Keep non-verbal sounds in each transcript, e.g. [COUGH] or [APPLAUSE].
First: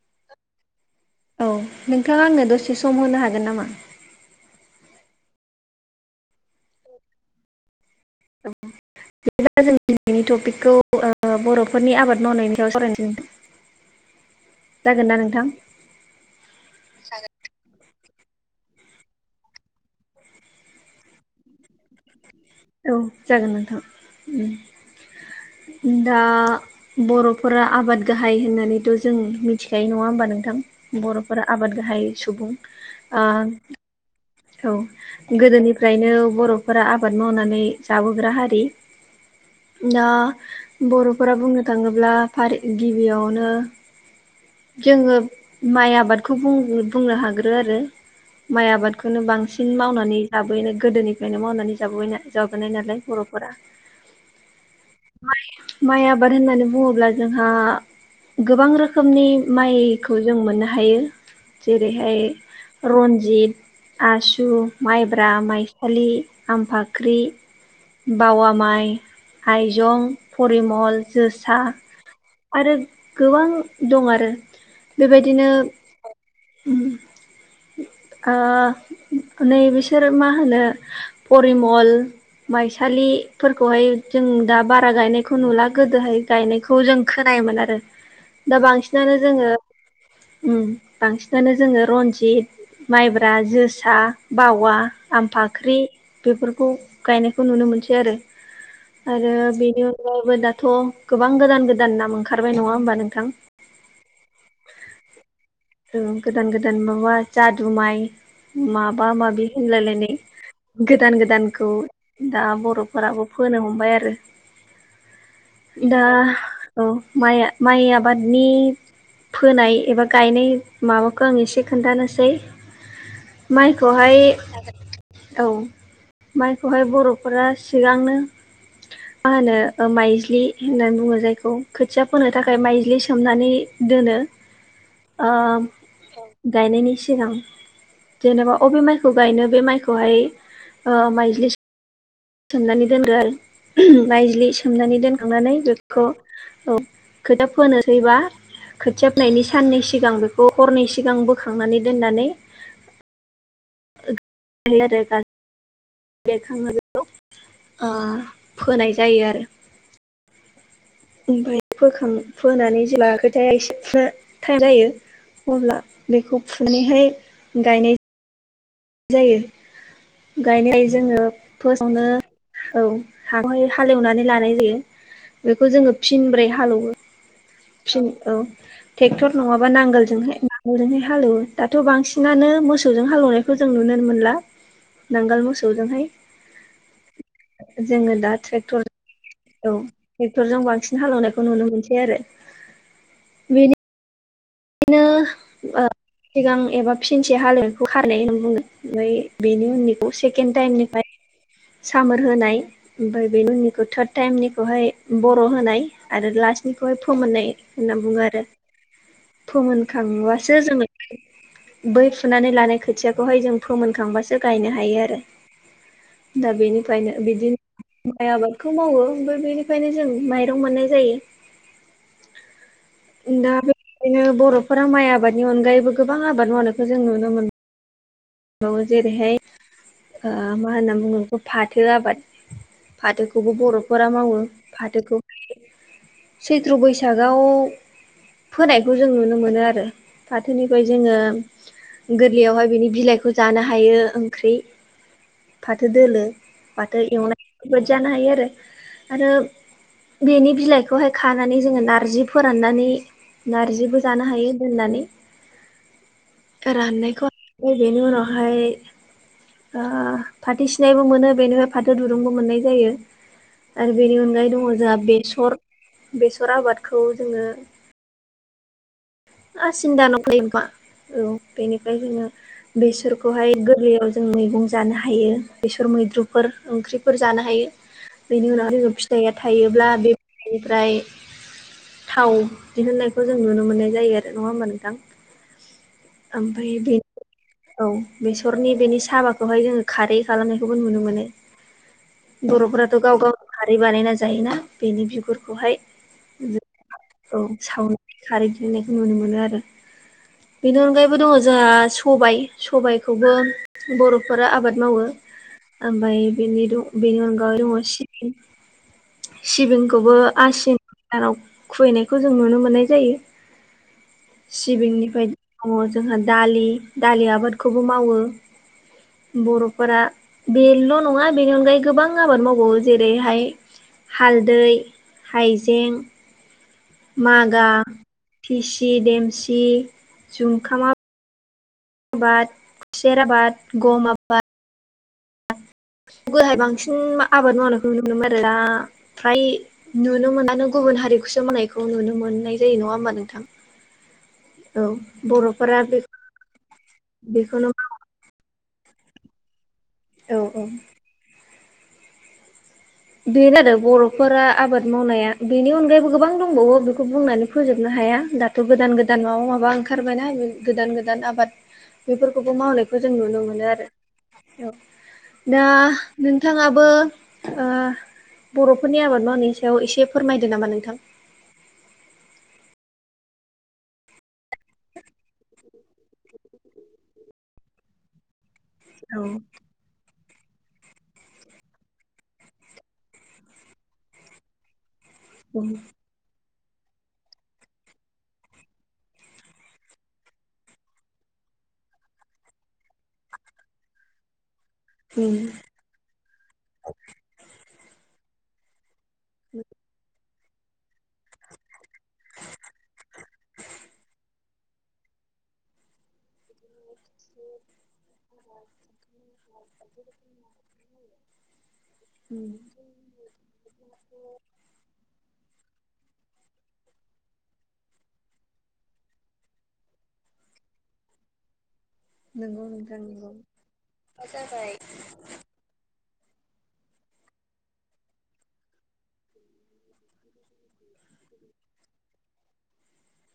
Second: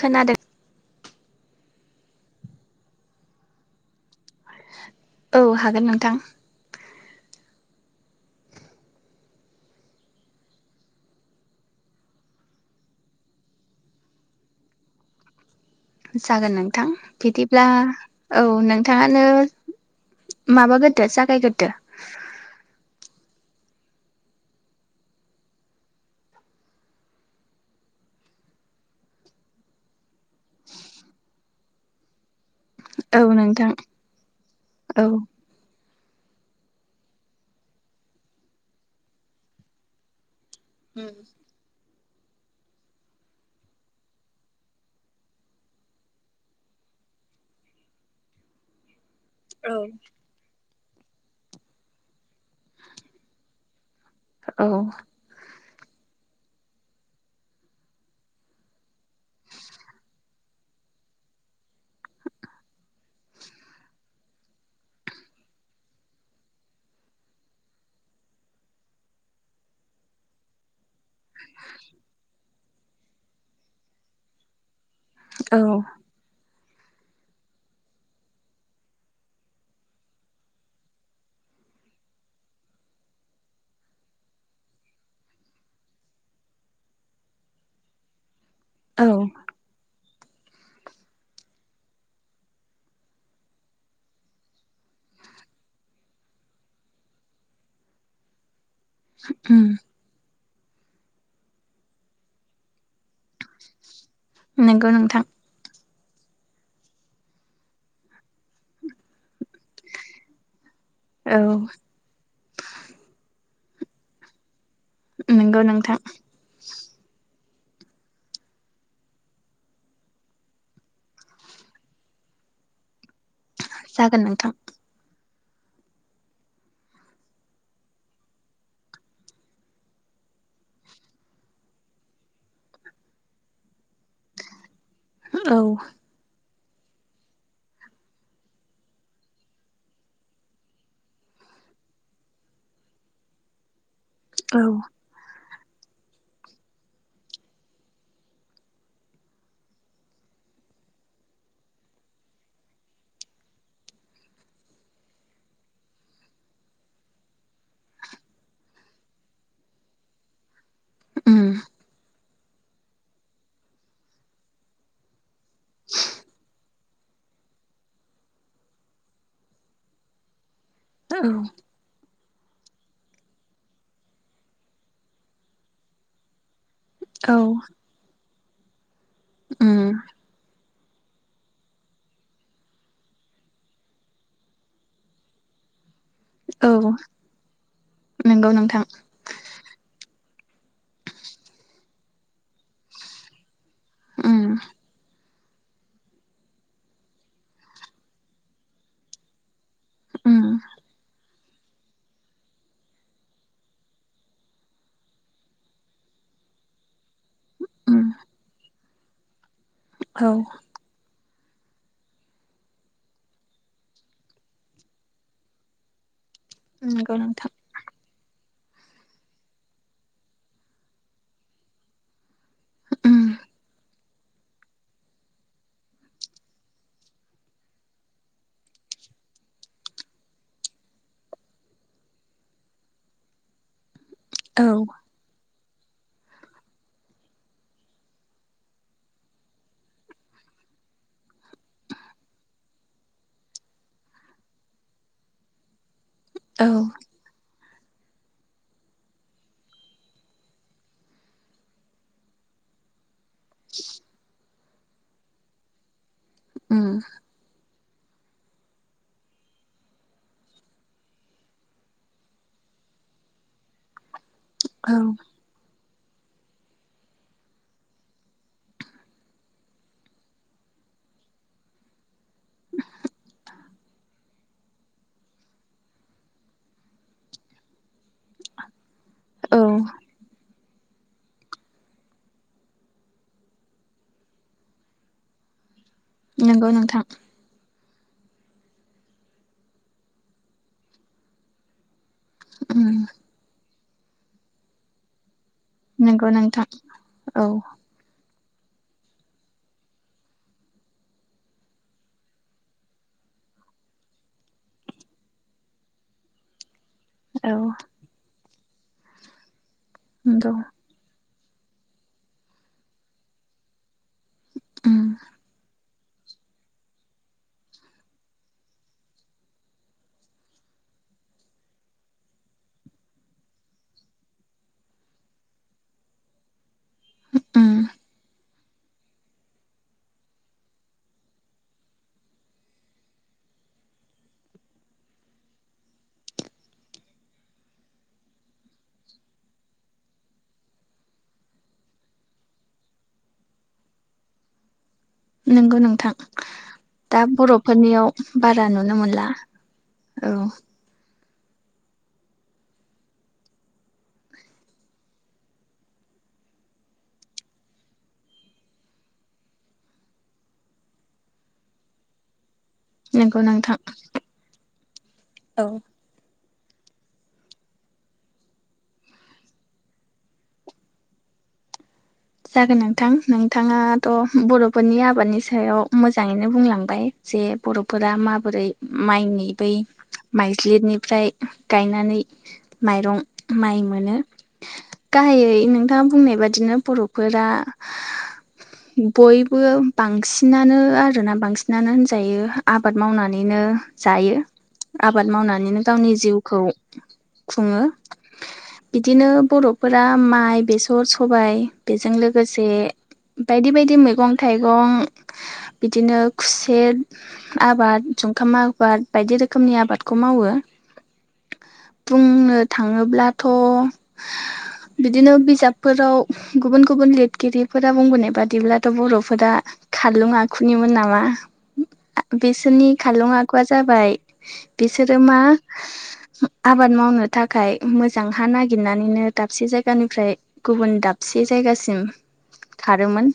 खोनादों। औ नोंथाङा आंनो दसे सम होनो हागोन नामा? औ हागोन नोंथां। बिदिबा जों दिनैनि टपिकखौ बर'फोरनि आबाद मावनायनि सायाव सावरायनोसै। जागोन ना नोंथां? जागोन नोंथां बिदिब्ला औ नोंथाङानो माबाग्रोदो जागायग्रोदो। औ जागोन नोंथां दा बर'फोरा आबाद गाहाय होननानैथ' जों मिथिखायो नङा होमबा नोंथां बर'फोरा आबाद गाहाय सुबुं ओ औ नोंथां औ गोदोनिफ्रायनो बर'फोरा आबाद मावनानै जाबोग्रा हारि दा बर'फोरा बुंनो थाङोब्ला फारि गिबियावनो जोङो माइ आबादखौ बुंनो हागोरो आरो माइ आबाद खौनो बांसिन मावनानै जाबायनो गोदोनिफ्रायनो मावनानै जाब जाबोनाय नालाय बर'फोरा औ माइ आबाद होननानै बुङोब्ला जोंहा गोबां रोखोमनि माइखौ जों मोननो हायो जेरैहाय रन्जित आसु माइब्रा माइसालि आमफाख्रि बावा माइ हाइजं परिमल जोसा आरो गोबां दं आरो बेबायदिनो औ नै बिसोर मा होनो परिमल माइसालिफोरखौहाय जों दा बारा गायनायखौ नुला गोदोहाय गायनायखौ जों खोनायोमोन आरो दा बांसिन औ बांसिनानो जोङो बांसिनानो जोङो रनजित माइब्रा ज फोसा बावा आमफाख्रि बेफोरखौ गायनायखौ नुनो मोनसै आरो आरो उम बेनि अनगायैबो दाथ' गोबां गोदान गोदान नाम ओंखारबाय नङा होमबा नोंथां नंगौ नोंथां गोदान गोदान माबा जादु माइ माबा माबि होनलायलायनाय गोदान औ गोदानखौ दा बर'फोराबो फोनो हमबाय आरो नंगौ नोंथां दा औ माइ माइ आबादनि फोनाय एबा गायनाय माबाखौ आं एसे खोन्थानोसै माइखौहाय जागोन नोंथां औ माइखौहाय बर'फोरा सिगांनो मा होनो माइज्लि होननानै बुङो जायखौ खोथिया फोनो थाखाय माइज्लि सोमनानै दोनो औ गायनायनि सिगां जेनेबा अबे माइखौ गायनो बे माइखौहाय माइज्लि सोमनानै दोनदो आरो नायज्लि औ सोमनानै दोनखांनानै खौ औ खोथा फोनोसैबा खोथियााबनायनि साननै सिगां बेखौ हरनै सिगां बोखांनानै दोननानै हल र बेरखाङोखौ फोनाय जायो आरो उम ओमफ्राय फोखां फोनानै जेब्लााखोथायाया एसे थ जायो अब्ला बेखौ फुैहाय गायनाय जायो गायनाय हायो औ जोङो फार्स्ट नो औहाय हालेवनानै लानाय जायो बेखौ जोङो फिनब्रै हालेवो औ फिन औ ट्रेक्टर नङाबा उम नांगोलजोंहाय हओरैहाय हालेवो दाथ' बांसिनानो मोसौजों हालेवनायखौ जों नुनो मोनला नांगाल मोसौजोंहाय औ जोङो दा नंगौ नोंथां ट्रेक्टर औ ट्रेक्टरजों बांसिन हालेवनायखौ नुनो मोनसै आरो उ बिदिनो सिगां एबा फिनसे हालेवखौ खारनाय होननानै बुङो ओमफ्राय बेनि उनैखौ उम सेकेणड टाइमनिफ्राय सामोर होनाय ओमफाय बे उननिखौ थार्द टाइमनिखौहाय बर' होनाय आरो लास्टनिखौहाय फोमोननाय होनना उम बुङो आरो औ फोमोनखांबासो जोङो बै फुनानै लानाय खोथियाखौहाय जों फोमोनखांबासो गायनो हायो आरो [INAUDIBLE] दा बेनिफ्रायनो नंगौ नोंथां बिदिनो माइ आबादखौ मावो ओमफ्राय बेनिखायनो जों माइरं मोननाय जायो उम द दा बे बेायनो बर'फोरा माइ आबादनि अनगायैबो गोबां आबाद मावनायखौ जों नुनो मोनो बावयो जेरैहाय ओ मा होनना बुङो बेखौ फाथो आबाद फाथोखौबो बर'फोरा मावो औ फाथोखौ सैथ्र' बैसागआव फोनायखौ जों नुनो मोनो आरो फाथोनिफाय जोङो गोरलैयावहाय बिनि बिलाइ खौ ज हायो ओंख्रि फाथो दोलो औ फाथो एवनाय [UNINTELLIGIBLE] जानो हायो आरो आरो बेनि बिलाइखौहाय खानानै जोङो नारजि फोराननानै नारजिबो जानो हायो दोननानै [INAUDIBLE] उम राननायखौ बेनि उनावहाय ओ फाथै सिनायबो मोनो बेनो फाथो दुरुंबो मोननाय जायो आरो बेनि अनगायै द अ जोआ औ बेसर बेसर आबादखौ जोङो आसिन दानाव फोयो [UNINTELLIGIBLE] औ बेनिफ्राय जोङो बेसरखौहाय गोरलैयाव जों मैगं जानो हायो बेसर मैद्रुफोर ओंख्रिफोर जानो हायो [INAUDIBLE] बेनि उनाव जबो फिथाइया औ थायोब्ला बे बेनिफ्राय थाव दिहुननायखौ जों नुनो मोनो जायो आरो नङा होमबा नोंथां? नंगौ ओमफाय बे नोंथां औ बेसरनि बेनि साबाखौहाय जोङो खारै खालामनायखौबो नुनो मोनो उम बर'फोराथ' गाव गाव खारै बानायना जायोना बेनि बिगुरखौहाय नोंगौ नोंथां औ साव खारै [UNINTELLIGIBLE] नुनो मोनो आरो बेनि अनगायैबो दङ जोंहा सबाय सबायखौबो बर'फोरा आबाद मावो ओमफाय बिनि द बिनि औ अनगायै दङ सिबिं सिबिंखौबो नंगौ आसिन गोदानाव खुबैनायखौ जों नुनो मोननाय जायो उम सिबिंनिफाय दङ जोंहा दालि दालि आबादखौबो मावो बर'फोरा बेल्ल' नङा बेनि अनगायै गोबां आबाद मावबावो जेरैहाय हालदै हाइजें मागा उम फिसि देमसि जुमखामा बाद खुसेर आबाद गम आब गोराहाय बांसिन आबाद मावनायखौ नुनो मोनोमोन आरोना फ्राय नुनो मोनबानो गुबुन हारिखौसो मोननायखौ नुनो मोननाय जायो नङा होमबा नोंथां [INAUDIBLE] औ ब नोंगौ नोंथां दा बेखौनो बर'फोरनियाव बारा नुनो मोनला औ औ औ बेनो [UNINTELLIGIBLE] बर'फोरा आबाद मावनाया बेनि अनगायैबो गोबां दंबावो बेखौ बुंनानै फोजोबनो हाया दा गोदान गोदान माबा माबा ओंखारबायनाा गोदान गोदान आबाद बेफोरखौबो मावनाय खौ जों नंगौ नुनो मोनो नोंथां आरो औ दा औ नोंथाङाबो ओ बर'फोरनि आबाद मावनायनि सायाव इसे फोरमायदो नामा नोंथां जागोन नोंथां नोंथाङाथ' बर'फोरनि आबादनि सायाव मोजाङैनो बुंलांबाय जे बर'फोरा माबोरै औ माइनि बै माइज्लिद गाहाइयै औ उम नोंथाङा बुंनाय बादिनो बर'फोरा बयबो बांसिनानो आरोना बांसिनानो होनजायो आबाद मावनानैनो जायो। आबाद मावनानैनो गावनि जिउखौ खुङो। बिदिनो बर'फोरा माइ बेसर सबाइ बेजों लोगोसे बायदि बायदि मैगं थाइगं बिदिनो खुसेद आबाद जंखाम आबाद बायदि रोखोमनि आबादखौ मावो उम बुंनो थाङोब्लाथ' बिदिनो बिजाबफोराव गुबुन गुबुन लिरगिरिफोरा बुंबोनाय बादिब्लाथ' बर'फोरा खारलुं आखुनिमोन नामा। नंगौ बिसोरनि नोंथां नंगौ खारलं आखुआ जाबाय औ बिसोरो मा आबाद मावनो थाखाय मोजां हा नागिरनानैनो दाबसे जायगानिफ्राय गुबुन दाबसे जायगासिम खारोमोन।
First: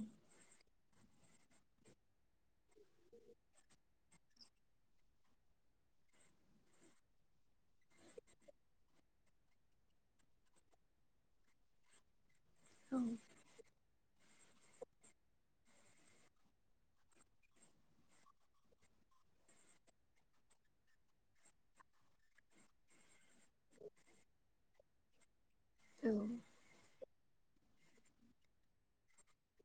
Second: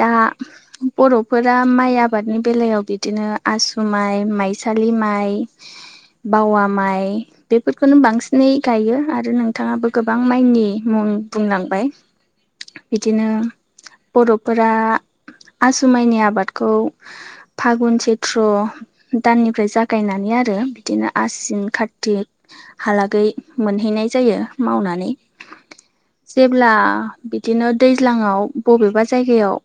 दा बर'फोरा माइ आबादनि बेलायाव बिदिनो आसु माइ, माइसालि माइ, बावा माइ, बेफोरखौनो बांसिनै गायो आरो नोंथाङाबो गोबां माइनि मुं बुंलांबाय। औ बिदिनो बर'फोरा आसु माइनि आबादखौ फागुन चैत्र दाननिफ्राय जागायनानै आरो बिदिनो आसिन कारतिक हालागै मोनहैनाय जायो मावनानै। जेब्ला बिदिनो दैज्लांआव बबेबा जायगायाव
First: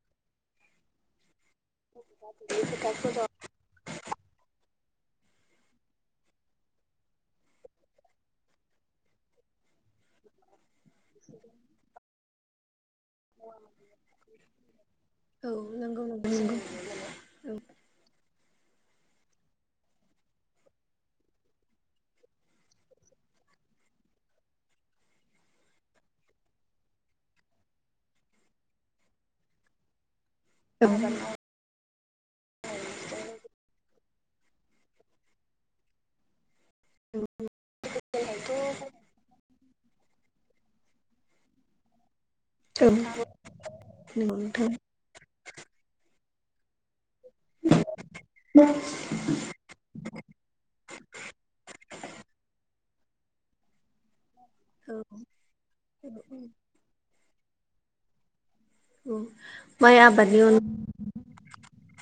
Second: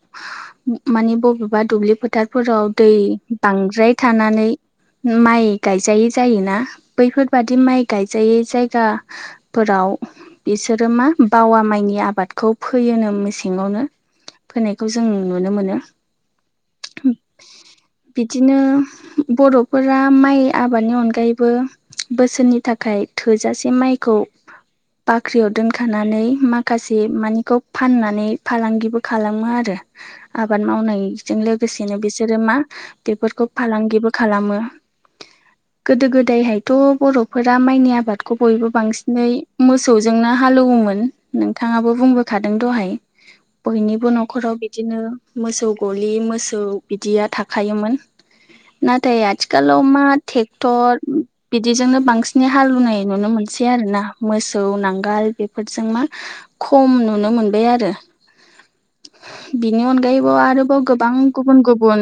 माने बबेबा दुब्लि फोथारफोराव दै बांद्राय थानानै माइ गायजायै जायोना बैफोरबादि माइ गायजायै जायगा फोराव बिसोरो मा बावा माइनि आबादखौ फैयोनो मेसेङावनो फोनायखौ जों नुनो मोनो। नंगौ नंगौ नंगौ औ। बिदिनो बर'फोरा माइ आबादनि अनगायैबो बोसोरनि थाखाय थोजासे माइखौ बाख्रियाव दो नखानानै माखासे मानिखौ फाननानै फालांगिबो खालामो आरो। आबाद औ मावनायजों लोगोसे लोगोसेनो बिसोरो मा बेफोरखौ फालांगिबो खालामो। गोदो गोदायहायथ' बर'फोरा माइनि आबादखौ बयबो बांसिनै मोसौजोंनो हालेवोमोन नोंथाङाबो बुंबोखादों दहाय औ बयनिबो नंगौ न'खराव नोंथां बिदिनो। मोसौ गलि मोसौ बिदिया थाखायोमोन। नाथाय आथिखालाव मा ट्रेक्टर बिदिजोंनो बांसिनै हालेवनाय नुनो मोनसै आरोना। मोसौ औ नांगोल बेफोरजों मा खम नुनो मोनबाय आरो। औ बिनि माइ अनगायैबो आबादनि अन आरोबाव गोबां गुबुन गुबुन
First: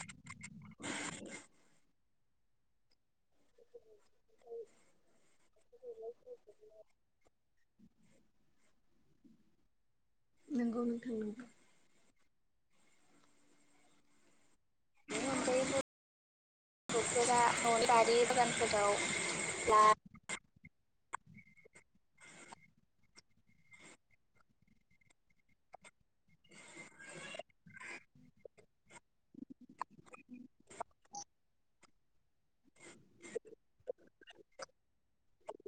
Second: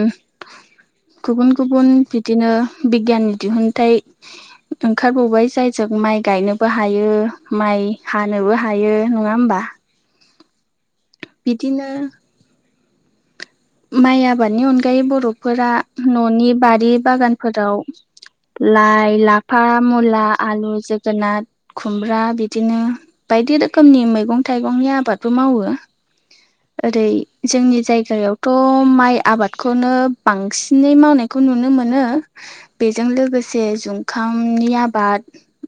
गुबुन गुबुन बिदिनो बिगियाननि दिहुनथाइ ओंखारबावबाय जाय जों माइ गायनोबो हायो माइ हानोबो हायो नङा होमबा। नंगौ नोंथां नंगौ। बिदिनो माइ आबादनि अनगायै बर'फोरा न'नि बारि बागानफोराव लाइ, लाफा, मुला, आलु, जोगोनाद, खुमब्रा बिदिनो बायदि रोखोमनि मैगं थाइगंनि आबादबो मावो। ओरै जोंनि जायगायाव थ' माइ आबादखौनो बांसिनै मावनायखौ नुनो मोनो। बेजों लोगोसे जुखामनि आबाद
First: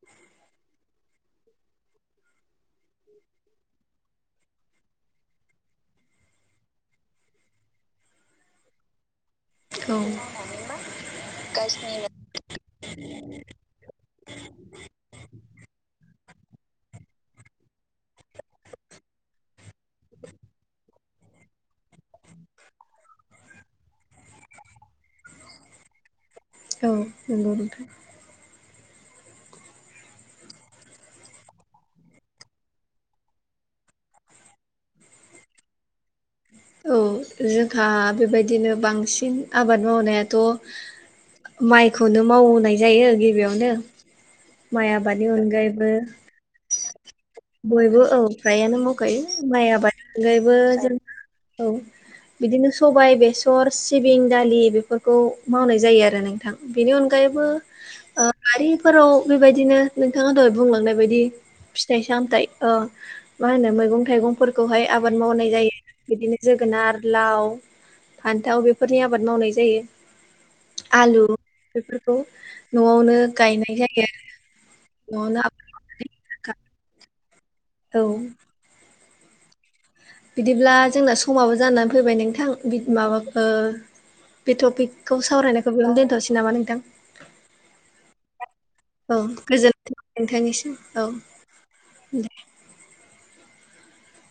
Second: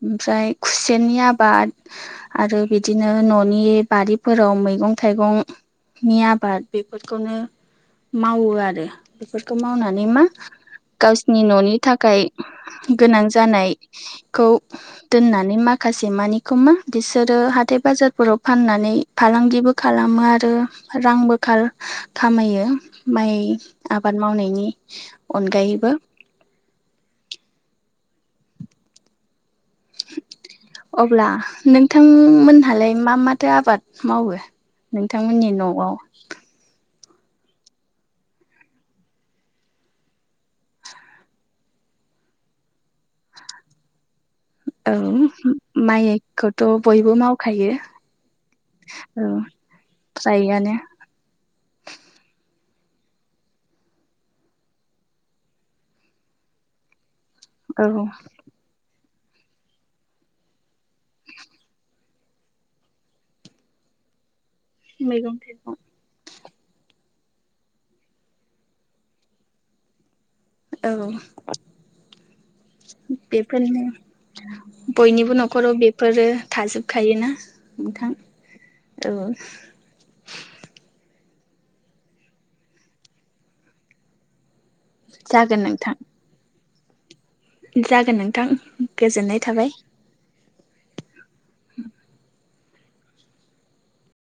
ओमफ्राय खुसेरनि आबाद आरो बिदिनो न'नि बारिफोराव मैगं थाइगंनि आबाद बेफोरखौनो मावो आरो। बेफोरखौ मावनानै मा औ गावसिनि न'नि थाखाय गोनां जानाय औ। दोननानै माखासे मानिखौ मा बिसोरो हाथाय बाजारफोराव फाननानै फालांगिबो खालामो आरो रांबो खामायो माइ आबाद मावनायनि अनगायैबो औ नंगौ नोंथां। अब्ला नोंथांमोनहालाय मा माथो आबाद मावो। नोंथांमोननि न'आव औ जोंहा बेबायदिनो बांसिन आबाद मावनायाथ' माइखौनो मावाय जायो गिबियावनो माइ आबादनि अनगायैबो खोथ' बयबो माव बयबो औ फ्रायानो मावखायो माइ आबाद अनगायैबो फ्रायानो जों औ बिदिनो सबाय बेसर सिबिं दालि बेफोरखौ मावनाय जायो आरो नोंथां बेनि अनगायैबो औ बारिफोराव बेबायदिनो नोंथाङा दहाय बुंलांनाय बायदि फिथाइ फि सामथाइ मा होनो मैगं थाइगंफोरखौहाय आबाद मैगं मावनाय थाइगं जायो बिदिनो जोगोनार लाव फान्थाव बेफोरनि आबाद मावनाय जायो औ आलु बेफोरखौ न'आवनो गायनाय बेफोरनो जायो आरो बयनिबो न'आवनो नख'राव बे आबाद फोरो मावनानै थाजोबखायोना औ नोंथां औ बिदिब्ला जोंना समाबो जानानै फैबाय नोंथां माबाखौ बे टपिकखौ जागोन सावरायनायखौ नोंथां बेयावनो दोनथ'नोसै नामा नोंथां जागोन नोंथां गोजोननाय थाबाय नोंथांनिसो औ